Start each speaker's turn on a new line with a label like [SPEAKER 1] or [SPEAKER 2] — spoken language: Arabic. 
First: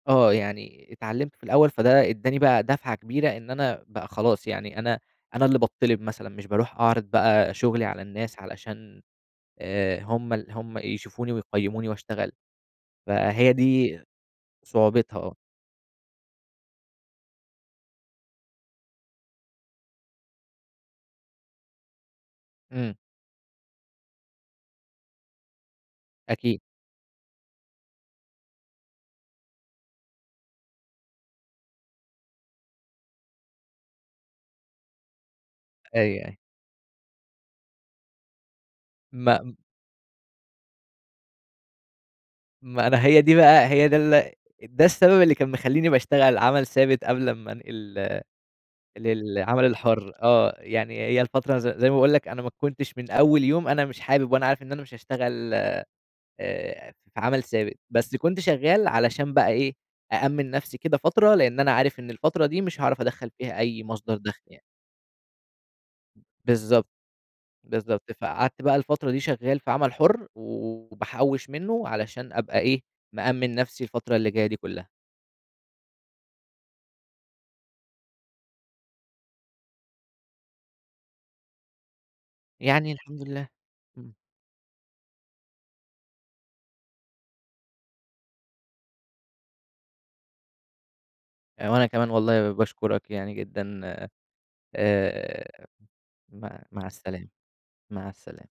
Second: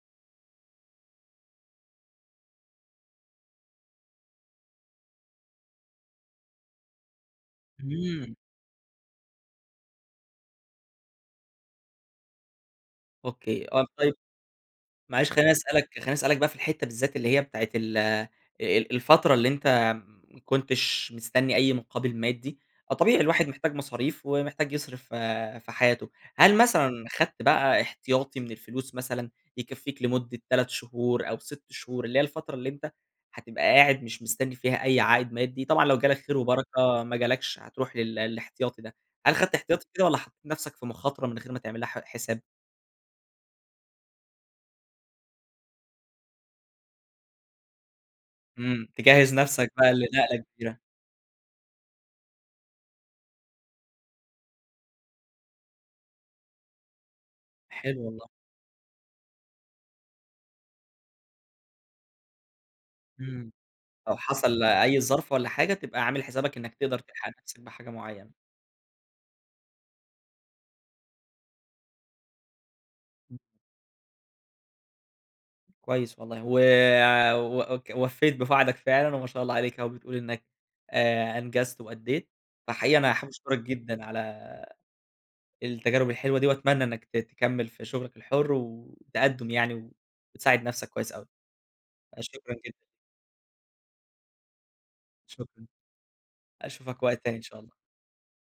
[SPEAKER 1] آه، يعني اتعلّمت في الأول فده ادّاني بقى دفعة كبيرة، إن أنا بقى خلاص يعني أنا أنا اللي باتطّلب مثلًا، مش باروح أعرض بقى شغلي على
[SPEAKER 2] إمم.
[SPEAKER 1] الناس علشان آآ، هم ال هم يشوفوني ويقيّموني وأشتغل. فهي
[SPEAKER 2] أوكي، آه،
[SPEAKER 1] دي
[SPEAKER 2] طيب
[SPEAKER 1] صعوبتها،
[SPEAKER 2] معلش
[SPEAKER 1] آه.
[SPEAKER 2] خليني أسألك خليني أسألك بقى في الحتة بالذات اللي هي بتاعة ال آآ، الفترة اللي أنت ما كنتش مستني أي مقابل مادي،
[SPEAKER 1] إمم.
[SPEAKER 2] فطبيعي الواحد محتاج مصاريف، ومحتاج يصرف ف في حياته، هل
[SPEAKER 1] أكيد.
[SPEAKER 2] مثلًا خدت بقى إحتياطي من الفلوس مثلًا، يكفّيك لمدة 3 شهور أو 6 شهور اللي هي الفترة اللي أنت هتبقى قاعد مش مستني فيها أي عائد مادي، طبعًا لو
[SPEAKER 1] أيوه،
[SPEAKER 2] جالك
[SPEAKER 1] أيوه.
[SPEAKER 2] خير وبركة، ما جالكش، هتروح لل الإحتياطي ده، هل
[SPEAKER 1] ما
[SPEAKER 2] خدت إحتياطي كده، والَّا حطيت نفسك في مخاطرة من غير ما تعملها ح حساب؟
[SPEAKER 1] ما أنا هي دي بقى هي ده ال ده السبب اللي كان مخلّيني باشتغل عمل ثابت قبل أمّا أنقل
[SPEAKER 2] إمم، تجهّز
[SPEAKER 1] للعمل
[SPEAKER 2] نفسك بقى
[SPEAKER 1] الحُرّ،
[SPEAKER 2] لنقلة
[SPEAKER 1] آه،
[SPEAKER 2] كبيرة.
[SPEAKER 1] يعني هي الفترة ز زي ما باقول لك، أنا ما كنتش من أول يوم أنا مش حابب وأنا عارف إن أنا مش هاشتغل آآ، آآ، في عمل ثابت،
[SPEAKER 2] حلو
[SPEAKER 1] بس
[SPEAKER 2] والله.
[SPEAKER 1] كنت شغال علشان بقى إيه، أأمّن نفسي كده فترة، لإن أنا عارف إن الفترة دي مش هاعرف أدخّل
[SPEAKER 2] إمم،
[SPEAKER 1] فيها أي مصدر
[SPEAKER 2] لو
[SPEAKER 1] دخل يعني.
[SPEAKER 2] حصل أي ظرف والَّا حاجة تبقى عامل حسابك إنّك
[SPEAKER 1] بالضبط،
[SPEAKER 2] تقدر تلحق نفسك بحاجة
[SPEAKER 1] بالضبط،
[SPEAKER 2] معينة.
[SPEAKER 1] فقعدت بقى الفترة دي شغّال في عمل حُرّ و وباحوِّش منه علشان أبقى إيه، مأمِّن نفسي الفترة اللي جاية دي كلّها.
[SPEAKER 2] كويس والله، و وك ووفّيت بوعدك فعلًا، وما شاء الله عليك أهو، بتقول إنّك آآ، أنجزت وأدّيت،
[SPEAKER 1] يعني
[SPEAKER 2] فحقيقي أنا
[SPEAKER 1] الحمد
[SPEAKER 2] حابب
[SPEAKER 1] لله،
[SPEAKER 2] أشكرك جدًا
[SPEAKER 1] إمم.
[SPEAKER 2] على التجارب الحلوة دي، وأتمنى إنّك ت تكمّل في شغلك الحُرّ، والتقدُّم يعني وتساعد نفسك كويس أوي،
[SPEAKER 1] آآ، وأنا كمان والله
[SPEAKER 2] شكرًا جدًا.
[SPEAKER 1] باشكرك يعني جدًا، آآ،
[SPEAKER 2] شكرًا،
[SPEAKER 1] مع مع
[SPEAKER 2] أشوفك وقت
[SPEAKER 1] السلامة
[SPEAKER 2] تاني إن شاء الله.
[SPEAKER 1] مع السلامة.